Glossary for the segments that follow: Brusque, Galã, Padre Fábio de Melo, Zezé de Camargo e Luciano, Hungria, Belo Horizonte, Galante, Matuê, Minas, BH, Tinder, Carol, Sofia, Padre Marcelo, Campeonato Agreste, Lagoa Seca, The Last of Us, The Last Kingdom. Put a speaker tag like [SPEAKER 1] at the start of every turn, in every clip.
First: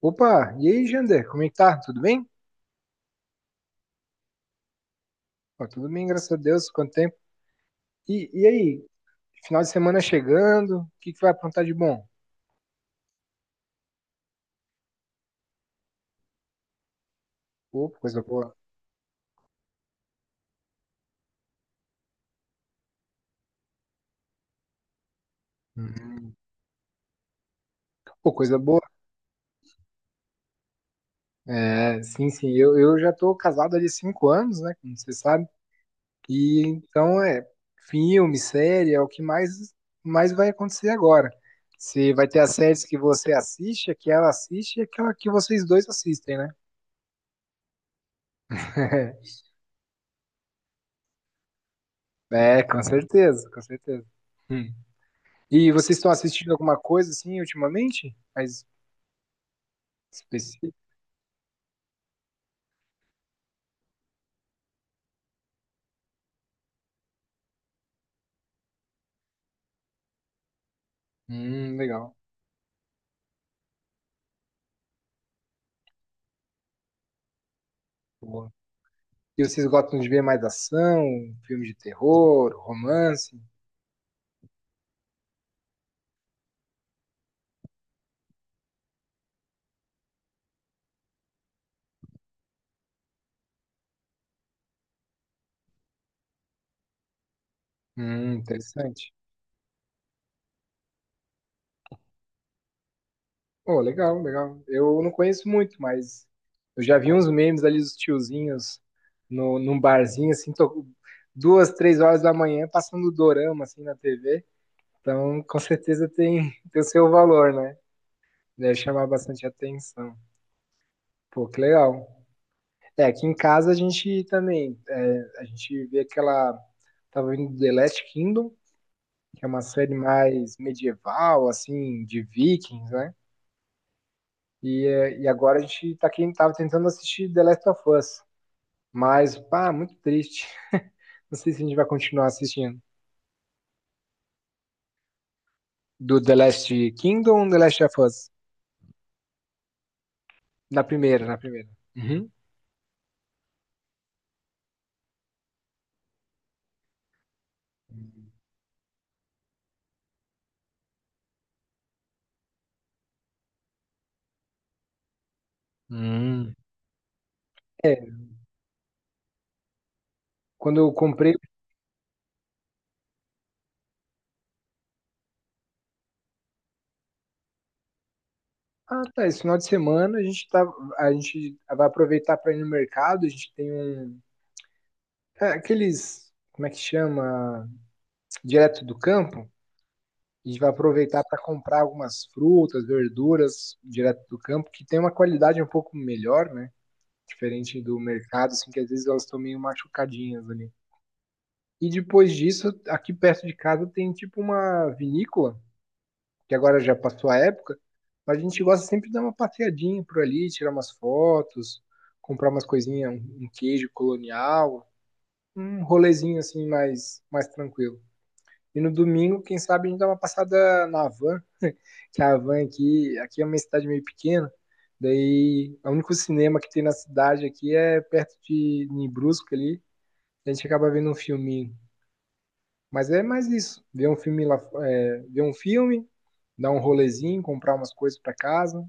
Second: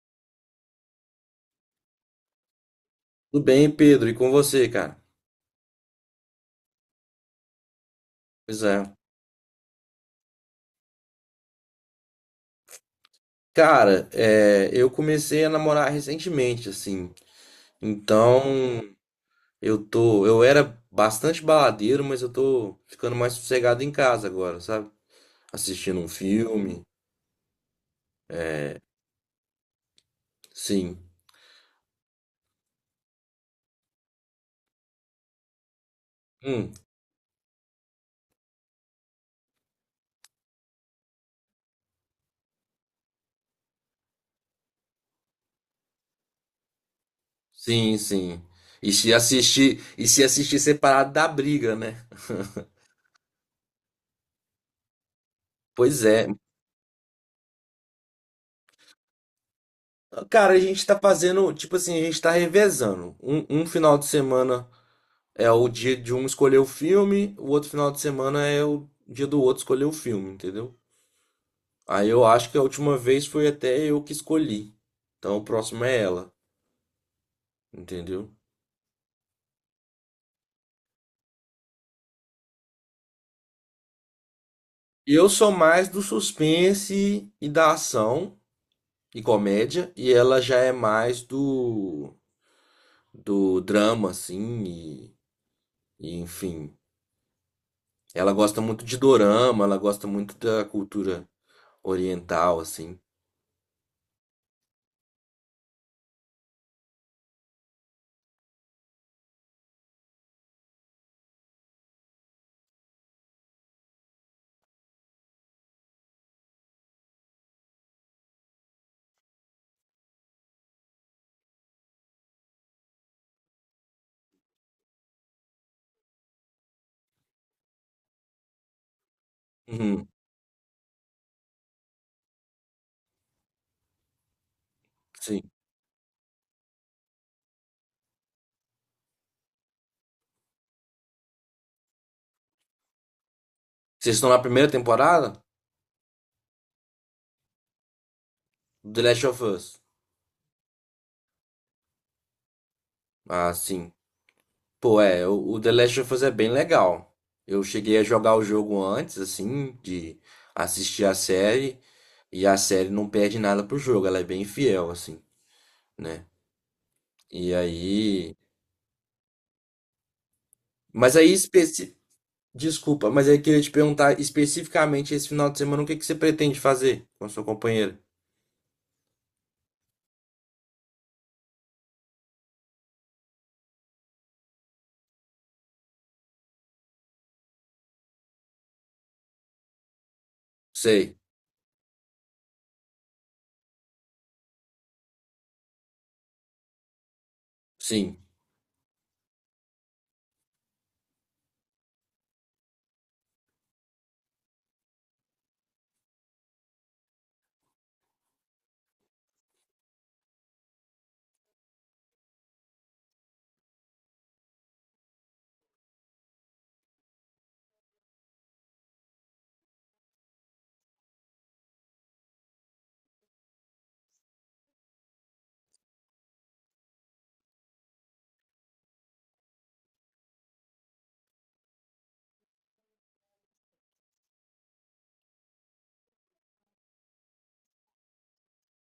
[SPEAKER 1] Opa, e aí, Jander? Como é que tá? Tudo bem?
[SPEAKER 2] Tudo bem, Pedro? E com você, cara?
[SPEAKER 1] Ó, tudo bem, graças a Deus. Quanto tempo? E, e
[SPEAKER 2] Pois
[SPEAKER 1] aí,
[SPEAKER 2] é.
[SPEAKER 1] final de semana chegando, o que que vai aprontar de bom?
[SPEAKER 2] Cara, eu comecei a namorar recentemente, assim.
[SPEAKER 1] Pô, coisa
[SPEAKER 2] Então,
[SPEAKER 1] boa.
[SPEAKER 2] eu era bastante baladeiro, mas eu tô ficando mais sossegado em casa agora, sabe? Assistindo um
[SPEAKER 1] Uhum.
[SPEAKER 2] filme.
[SPEAKER 1] Pô, coisa boa.
[SPEAKER 2] Sim.
[SPEAKER 1] É, sim, sim, eu já tô casado ali há 5 anos, né? Como você sabe. E
[SPEAKER 2] Hum,
[SPEAKER 1] então é filme, série, é o que mais, mais vai acontecer agora. Você vai ter as séries que você assiste, a que ela assiste e aquela que vocês dois assistem, né?
[SPEAKER 2] sim, sim. E se assistir separado da briga, né?
[SPEAKER 1] É, com certeza, com certeza. Hum. E vocês
[SPEAKER 2] Pois
[SPEAKER 1] estão
[SPEAKER 2] é.
[SPEAKER 1] assistindo alguma coisa assim ultimamente? Mais
[SPEAKER 2] Cara, a
[SPEAKER 1] específica?
[SPEAKER 2] gente tá fazendo, tipo assim, a gente tá revezando. Um final de semana é o dia de um escolher o filme, o outro final de semana é o dia do outro escolher o filme, entendeu? Aí
[SPEAKER 1] Legal.
[SPEAKER 2] eu acho que a última vez foi até eu que escolhi. Então o próximo é ela, entendeu?
[SPEAKER 1] Boa. E vocês gostam de ver mais ação, filme de terror, romance?
[SPEAKER 2] Eu sou mais do suspense e da ação e comédia, e ela já é mais do drama, assim, e enfim. Ela gosta muito de
[SPEAKER 1] Interessante.
[SPEAKER 2] dorama, ela gosta muito da cultura oriental, assim.
[SPEAKER 1] Oh, legal, legal. Eu não conheço muito, mas eu já vi uns memes ali dos tiozinhos no, num barzinho, assim, duas, três horas da manhã, passando dorama, assim, na TV. Então, com certeza tem, tem o seu valor, né? Deve chamar bastante atenção. Pô, que legal. É, aqui em casa a gente também, é, a gente vê aquela, tava vendo The Last Kingdom, que é uma série
[SPEAKER 2] Uhum,
[SPEAKER 1] mais medieval, assim, de vikings, né? E, é, e
[SPEAKER 2] sim.
[SPEAKER 1] agora a gente tá aqui, tava tentando assistir The Last of Us, mas, pá, muito triste. Não sei se a gente vai continuar assistindo.
[SPEAKER 2] Vocês estão na primeira temporada?
[SPEAKER 1] Do The Last Kingdom ou The Last of Us?
[SPEAKER 2] Do The Last of Us.
[SPEAKER 1] Na primeira, na primeira. Uhum.
[SPEAKER 2] Ah, sim. Pô, é, o The Last of Us é bem legal. Eu cheguei a jogar o jogo antes, assim, de assistir a série, e a série não perde nada pro jogo, ela é bem fiel, assim, né?
[SPEAKER 1] Hum.
[SPEAKER 2] E
[SPEAKER 1] É,
[SPEAKER 2] aí.
[SPEAKER 1] quando eu
[SPEAKER 2] Mas aí,
[SPEAKER 1] comprei,
[SPEAKER 2] especi... Desculpa, mas aí eu queria te perguntar especificamente esse final de semana, o que que você pretende fazer com a sua companheira?
[SPEAKER 1] ah, tá, esse final de semana a gente tá, a gente vai aproveitar para ir no mercado, a gente tem um... É, aqueles, como é que chama? Direto do campo. A gente vai
[SPEAKER 2] Sei,
[SPEAKER 1] aproveitar para comprar algumas frutas, verduras direto do campo, que tem uma qualidade um pouco melhor, né? Diferente do
[SPEAKER 2] sim,
[SPEAKER 1] mercado, assim, que às vezes elas estão meio machucadinhas ali. E depois disso, aqui perto de casa tem tipo uma vinícola, que agora já passou a época, mas a gente gosta sempre de dar uma passeadinha por ali, tirar umas fotos, comprar umas coisinhas, um queijo colonial, um rolezinho assim mais, mais tranquilo. E no domingo, quem sabe, a gente dá uma passada na van, que a van aqui, aqui é uma cidade meio pequena. Daí, é o único cinema que tem na cidade aqui é perto de em Brusque ali. A gente acaba vendo um filminho. Mas é mais isso. Ver um filme lá, é, ver um filme, dar um rolezinho, comprar umas coisas para casa,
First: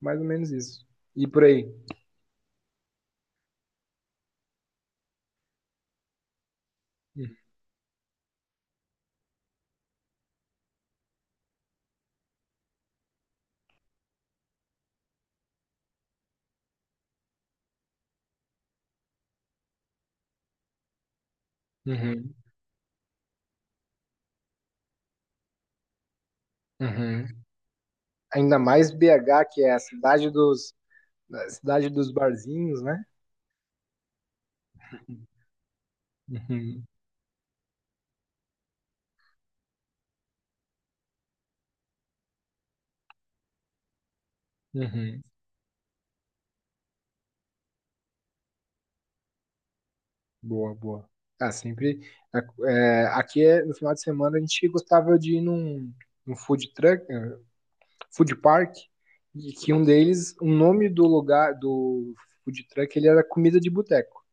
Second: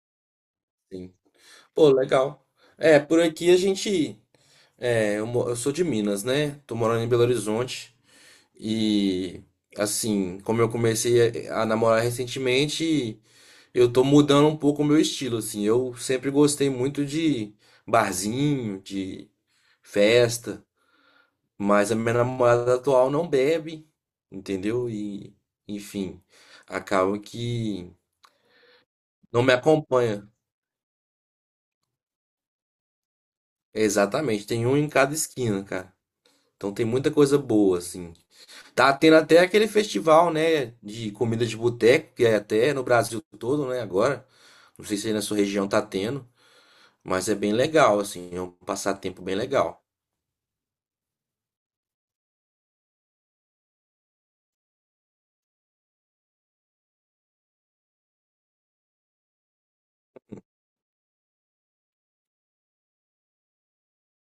[SPEAKER 1] mais ou menos isso.
[SPEAKER 2] sim.
[SPEAKER 1] E por aí.
[SPEAKER 2] Pô, legal. É, por aqui a gente. Eu sou de Minas, né? Tô morando em Belo Horizonte. E assim, como eu comecei a namorar recentemente, eu tô mudando um pouco o meu estilo, assim. Eu sempre gostei muito de barzinho, de festa, mas a minha
[SPEAKER 1] Uhum,
[SPEAKER 2] namorada atual não bebe, entendeu? E, enfim, acaba
[SPEAKER 1] uhum.
[SPEAKER 2] que
[SPEAKER 1] Ainda mais
[SPEAKER 2] não
[SPEAKER 1] BH,
[SPEAKER 2] me
[SPEAKER 1] que é
[SPEAKER 2] acompanha.
[SPEAKER 1] a cidade dos barzinhos, né?
[SPEAKER 2] Exatamente, tem um em cada esquina, cara. Então
[SPEAKER 1] Uhum,
[SPEAKER 2] tem muita coisa boa, assim. Tá tendo até aquele festival, né, de comida de boteco, que é até no Brasil todo, né, agora. Não sei se aí na
[SPEAKER 1] uhum.
[SPEAKER 2] sua região tá tendo, mas é bem legal, assim, é um passatempo bem legal.
[SPEAKER 1] Boa, boa. Ah, sempre. É, é, aqui é, no final de semana a gente gostava de ir num, num food truck, eh, food park, e que um deles, o nome do lugar do food truck, ele era comida de boteco.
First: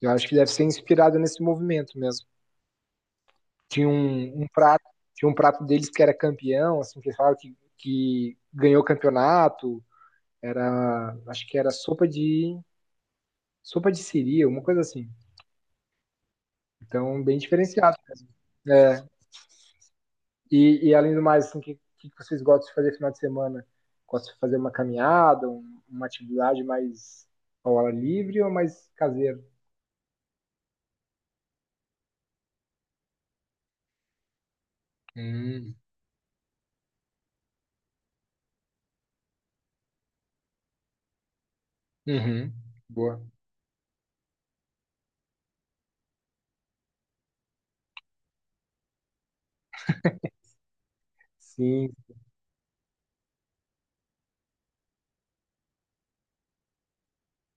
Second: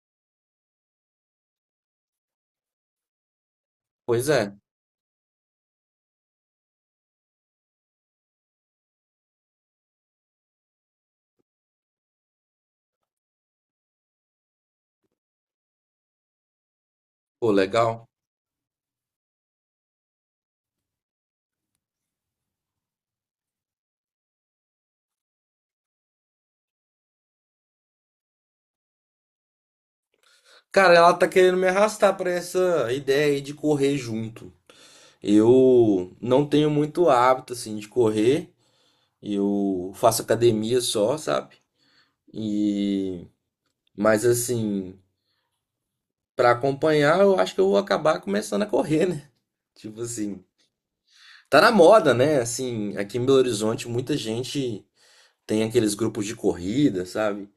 [SPEAKER 1] Eu acho que deve ser inspirado nesse movimento mesmo. Tinha
[SPEAKER 2] Pois
[SPEAKER 1] um, um
[SPEAKER 2] é,
[SPEAKER 1] prato, tinha um prato deles que era campeão, assim, que eles falavam que ganhou o campeonato. Era, acho que era sopa de siri, uma coisa assim. Então, bem
[SPEAKER 2] pô,
[SPEAKER 1] diferenciado
[SPEAKER 2] legal.
[SPEAKER 1] mesmo. É, e além do mais, assim, o que, que vocês gostam de fazer no final de semana? Gostam de fazer uma caminhada, uma atividade mais ao ar livre ou mais caseira?
[SPEAKER 2] Cara, ela tá querendo me arrastar pra essa ideia aí de correr junto.
[SPEAKER 1] Hum,
[SPEAKER 2] Eu não tenho muito hábito, assim, de correr. Eu faço academia só, sabe?
[SPEAKER 1] uhum, boa.
[SPEAKER 2] E... Mas, assim, pra acompanhar, eu acho que eu vou acabar começando a correr, né? Tipo assim, tá na
[SPEAKER 1] Sim,
[SPEAKER 2] moda, né? Assim, aqui em Belo Horizonte, muita gente tem aqueles grupos de corrida, sabe?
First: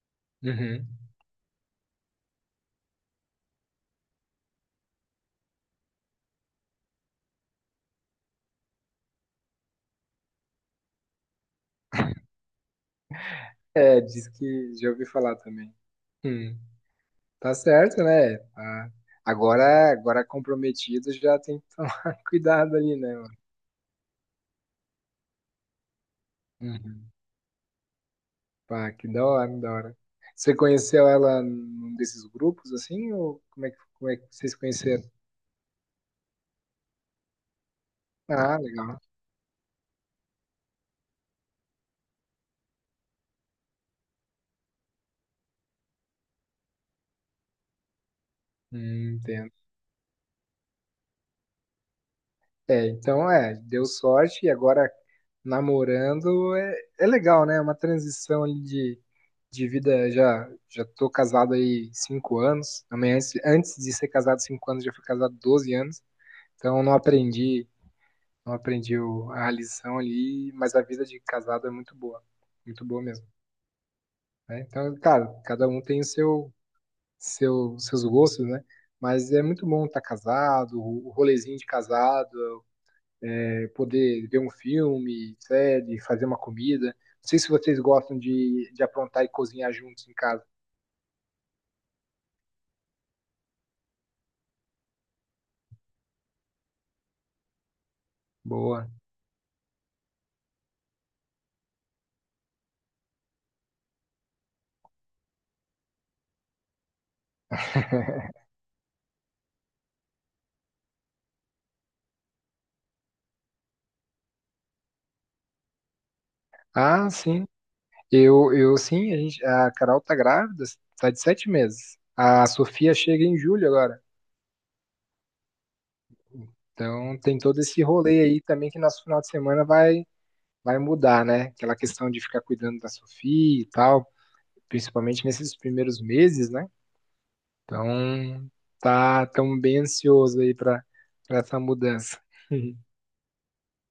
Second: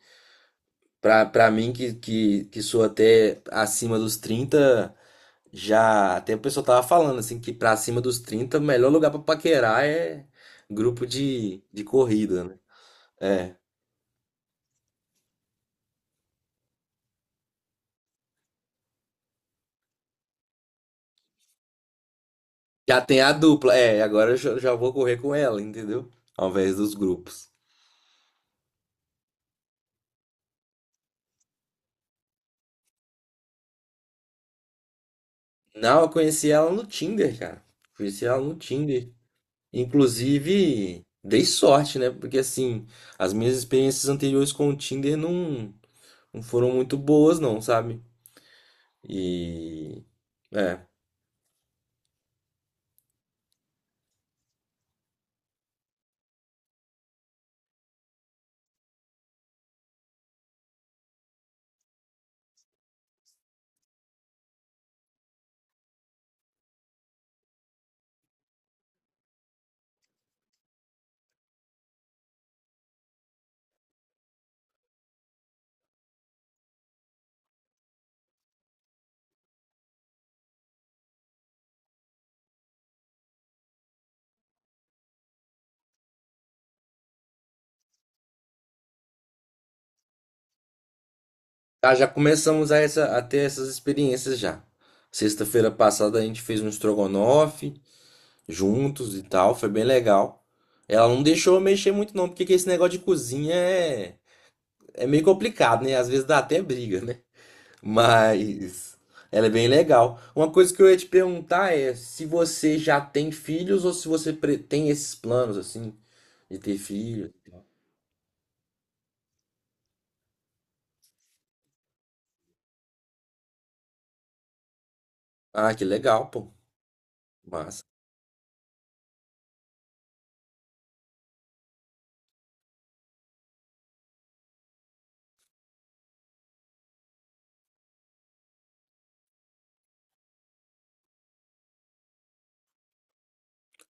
[SPEAKER 1] uhum.
[SPEAKER 2] Pra mim, que sou até acima dos 30, já até o pessoal tava falando, assim, que pra acima dos 30 o melhor lugar pra paquerar é grupo de corrida, né? É.
[SPEAKER 1] É, diz que já ouvi falar também. Hum, tá certo, né? Tá. Agora, agora comprometido já tem que tomar cuidado ali,
[SPEAKER 2] Já
[SPEAKER 1] né?
[SPEAKER 2] tem a
[SPEAKER 1] Mano?
[SPEAKER 2] dupla, é, agora eu já vou correr com ela, entendeu? Ao invés dos
[SPEAKER 1] Uhum.
[SPEAKER 2] grupos.
[SPEAKER 1] Pá, que da hora, da hora. Você conheceu ela num desses grupos assim, ou como é que vocês conheceram?
[SPEAKER 2] Não, eu conheci ela no Tinder, cara. Conheci ela no
[SPEAKER 1] Ah, legal.
[SPEAKER 2] Tinder. Inclusive, dei sorte, né? Porque assim, as minhas experiências anteriores com o Tinder não foram muito boas, não, sabe?
[SPEAKER 1] Entendo.
[SPEAKER 2] E é.
[SPEAKER 1] É, então é, deu sorte e agora namorando é, é legal, né? É uma transição ali de vida. Já já tô casado aí 5 anos. Também antes, antes de ser casado 5 anos, já fui casado 12 anos. Então não aprendi, não aprendi a lição ali, mas a vida de casado é muito boa mesmo. Né? Então, cara, cada um tem o seu, seu, seus gostos, né? Mas é muito bom estar casado, o rolezinho de casado. Poder ver um filme, série, fazer uma comida. Não sei se vocês gostam de aprontar e cozinhar juntos em casa.
[SPEAKER 2] Ah, já começamos a ter essas experiências já. Sexta-feira passada a gente fez um estrogonofe
[SPEAKER 1] Boa.
[SPEAKER 2] juntos e tal, foi bem legal. Ela não deixou eu mexer muito não, porque que esse negócio de cozinha é, é meio complicado, né? Às vezes dá até briga, né? Mas ela é bem legal. Uma coisa que eu ia te perguntar é se você já tem filhos ou se você tem esses planos assim de ter
[SPEAKER 1] Ah,
[SPEAKER 2] filhos.
[SPEAKER 1] sim. Eu sim, a gente, a Carol tá grávida, tá de 7 meses. A Sofia chega em julho agora.
[SPEAKER 2] Ah, que legal, pô.
[SPEAKER 1] Então tem todo esse
[SPEAKER 2] Massa.
[SPEAKER 1] rolê aí também que nosso final de semana vai, vai mudar, né? Aquela questão de ficar cuidando da Sofia e tal, principalmente nesses primeiros meses, né? Então tá tão bem ansioso aí para essa mudança.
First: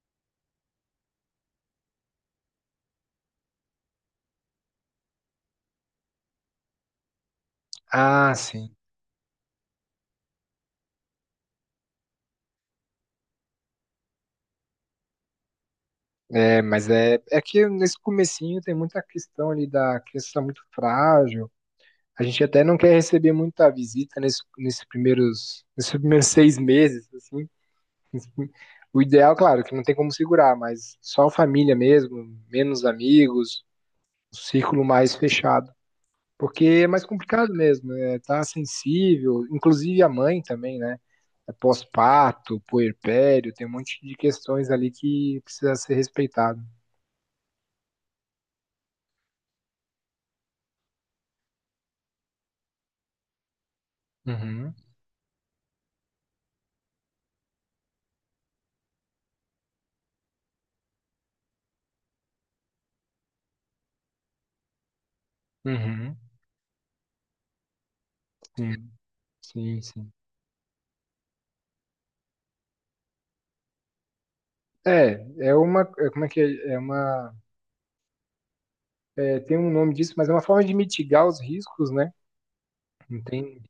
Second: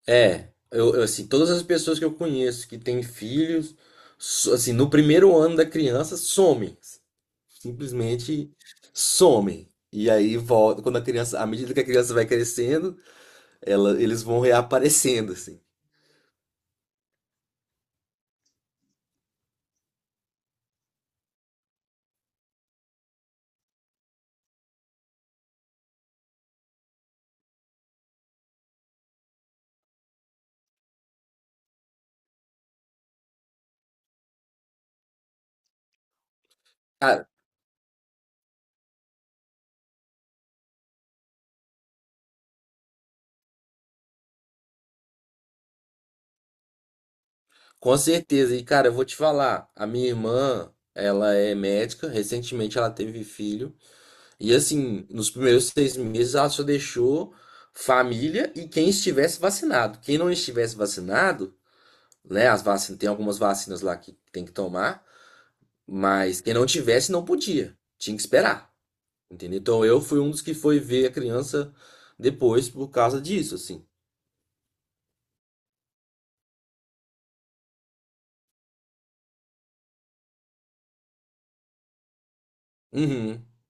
[SPEAKER 2] Assim, todas as pessoas que eu conheço que têm filhos, assim, no primeiro ano da criança somem,
[SPEAKER 1] Ah,
[SPEAKER 2] simplesmente
[SPEAKER 1] sim.
[SPEAKER 2] somem. E aí volta quando a criança, à medida que a criança vai crescendo, eles vão reaparecendo assim.
[SPEAKER 1] É, mas é, é que nesse comecinho tem muita questão ali da criança tá muito frágil. A gente até não quer receber muita visita nesse, nesses primeiros 6 meses, assim. O ideal, claro, que não tem como segurar, mas só a família mesmo, menos amigos, um círculo mais fechado. Porque é mais complicado mesmo, é, tá sensível, inclusive a mãe também, né? É pós-parto, puerpério, tem um monte de questões ali que precisa ser respeitado.
[SPEAKER 2] Com certeza. E, cara, eu vou te falar, a minha irmã, ela é médica, recentemente ela teve filho, e
[SPEAKER 1] Uhum.
[SPEAKER 2] assim, nos primeiros 6 meses ela só deixou família e quem estivesse vacinado. Quem não estivesse vacinado, né, as vacinas, tem algumas vacinas lá que tem que tomar,
[SPEAKER 1] Uhum.
[SPEAKER 2] mas quem não tivesse não podia, tinha que esperar,
[SPEAKER 1] Sim,
[SPEAKER 2] entendeu?
[SPEAKER 1] sim,
[SPEAKER 2] Então eu
[SPEAKER 1] sim.
[SPEAKER 2] fui um dos que foi ver a criança depois por causa disso, assim.
[SPEAKER 1] É, é uma, é, como é que é? É uma, é, tem um nome disso, mas é uma forma de mitigar os riscos, né? Não
[SPEAKER 2] Uhum.
[SPEAKER 1] tem,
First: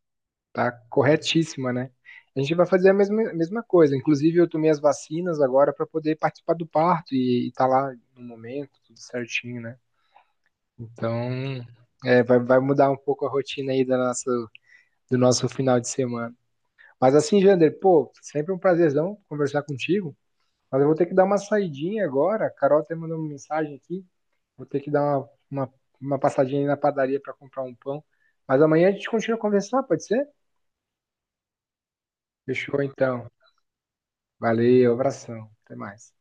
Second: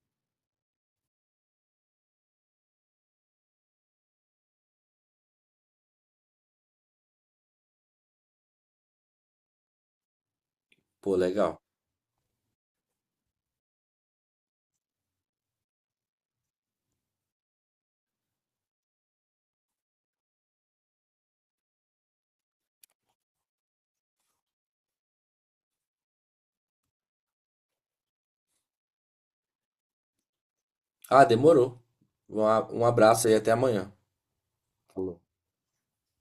[SPEAKER 1] tá corretíssima, né? A gente vai fazer a mesma coisa. Inclusive, eu tomei as vacinas agora para poder participar do parto e tá lá no momento, tudo certinho, né?
[SPEAKER 2] Pô,
[SPEAKER 1] Então,
[SPEAKER 2] legal.
[SPEAKER 1] é, vai, vai mudar um pouco a rotina aí da nossa, do nosso final de semana. Mas assim, Jander, pô, sempre um prazerzão conversar contigo. Mas eu vou ter que dar uma saidinha agora. A Carol até mandou uma mensagem aqui. Vou ter que dar uma passadinha aí na padaria para comprar um pão. Mas amanhã a gente continua a conversar, pode ser?
[SPEAKER 2] Ah, demorou.
[SPEAKER 1] Fechou
[SPEAKER 2] Um
[SPEAKER 1] então.
[SPEAKER 2] abraço aí, até amanhã.
[SPEAKER 1] Valeu,
[SPEAKER 2] Falou.
[SPEAKER 1] abração. Até mais.